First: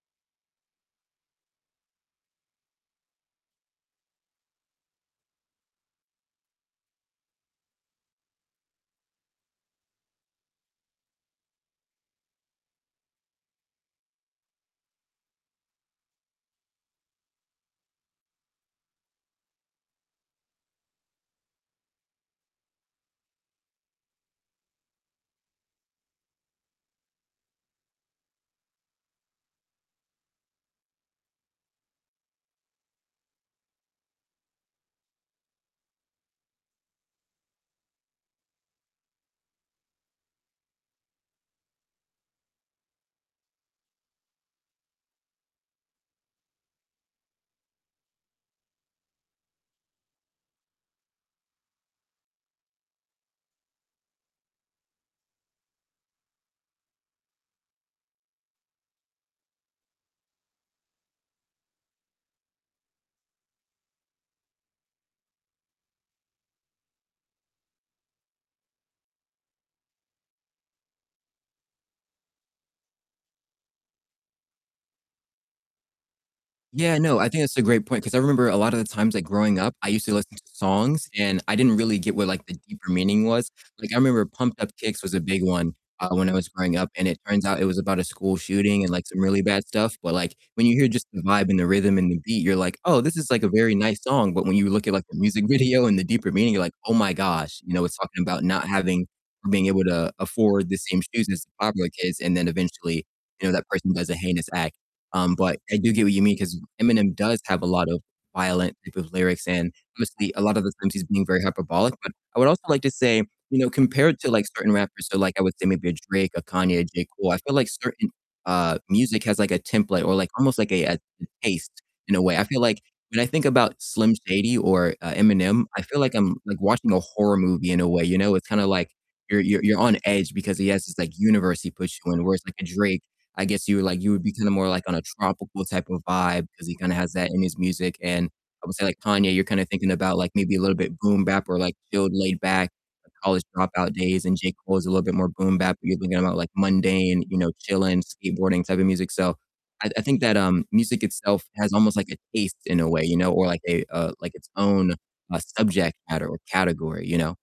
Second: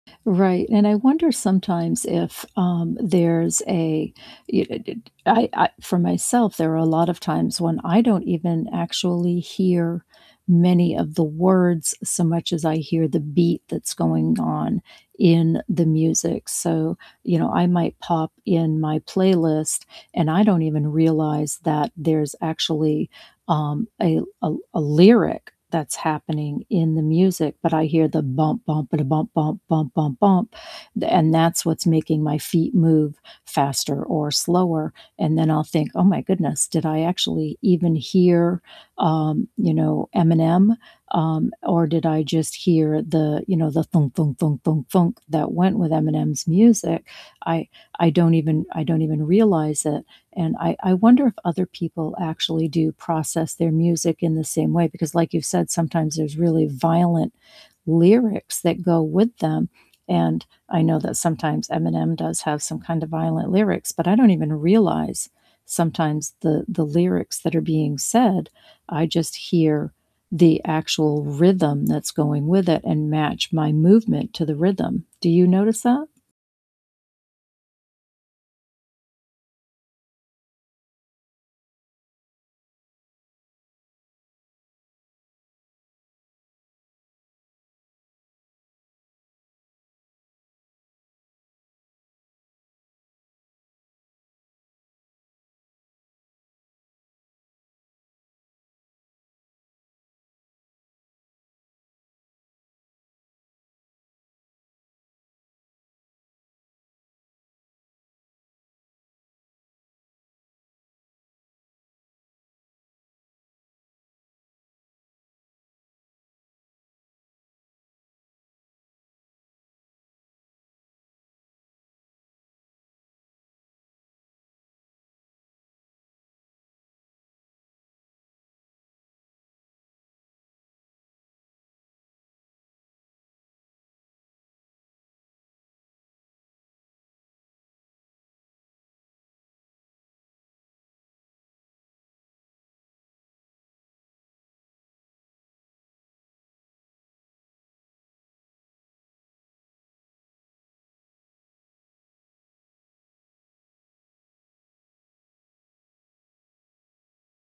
Right, and I wonder sometimes if, um, there's a y d d d I I for myself, there are a lot of times when I don't even actually hear many of the words, so much as I hear the beat that's going on in the music. So, you know, I might pop in my playlist, and I don't even realize that there's actually, um, a l a a lyric that's happening in the music, but I hear the bump, bump, ba-da, bump, bump, bump, bump, bump, and a that's what's making my feet move faster or slower. And then I'll think, "Oh my goodness, did I actually even hear, um, you know, Eminem? Um, or did I just hear the, you know, the thunk, thunk, thunk, thunk, thunk that went with Eminem's music?" I I don't even I don't even realize it, and I I wonder if other people actually do process their music in the same way, because like you've said, sometimes there's really violent lyrics that go with them, and I know that sometimes Eminem does have some kinda violent lyrics, but I don't even realize, sometimes, the the lyrics that are being said, I just hear the actual rhythm that's going with it and match my movement to the rhythm, do you notice that? Yeah, no, I think that's a great point 'cause I remember a lotta the times, like growing up, I used to listen to songs and I didn't really get what like the deeper meaning was, like, I remember Pumped Up Kicks was a big one, uh, when I was growing up, and it turns out it was about a school shooting and like some really bad stuff, but like when you hear just the vibe and the rhythm and the beat, you're like, "Oh, this is like a very nice song." But when you look at like the music video and the deeper meaning, you're like, "Oh my gosh," you know, it's talking about not having being able to afford the same shoes as the popular kids and then eventually, you know, that person does a heinous act. Um, but I do get what you mean 'cause Eminem does have a lot of violent type of lyrics, and obviously a lot of the times he's being very hyperbolic, but I would also like to say, you know, compared to like certain rappers, so like I would say maybe a Drake, a Kanye, a J. Cole, I feel like certain, uh, music has like a template or like almost like a a a taste in a way. I feel like when I think about Slim Shady or, uh, Eminem, I feel like I'm like watching a horror movie in a way, you know? It's kinda like you're you're you're on edge because he has this, like, universe he puts you in. Whereas like a Drake, I guess you would like, you would be kinda more like on a tropical type of vibe 'cause he kinda has that in his music, and, I would say like Kanye, you're kinda thinking about like maybe a little bit boom bap or like chilled, laid back, college dropout days. And J. Cole is a little bit more boom bap, but you're thinking about like mundane, you know, chilling, skateboarding type of music, so I I think that, um, music itself has almost like a taste in a way, you know, or like a, uh, like its own, uh, subject matter or category, you know?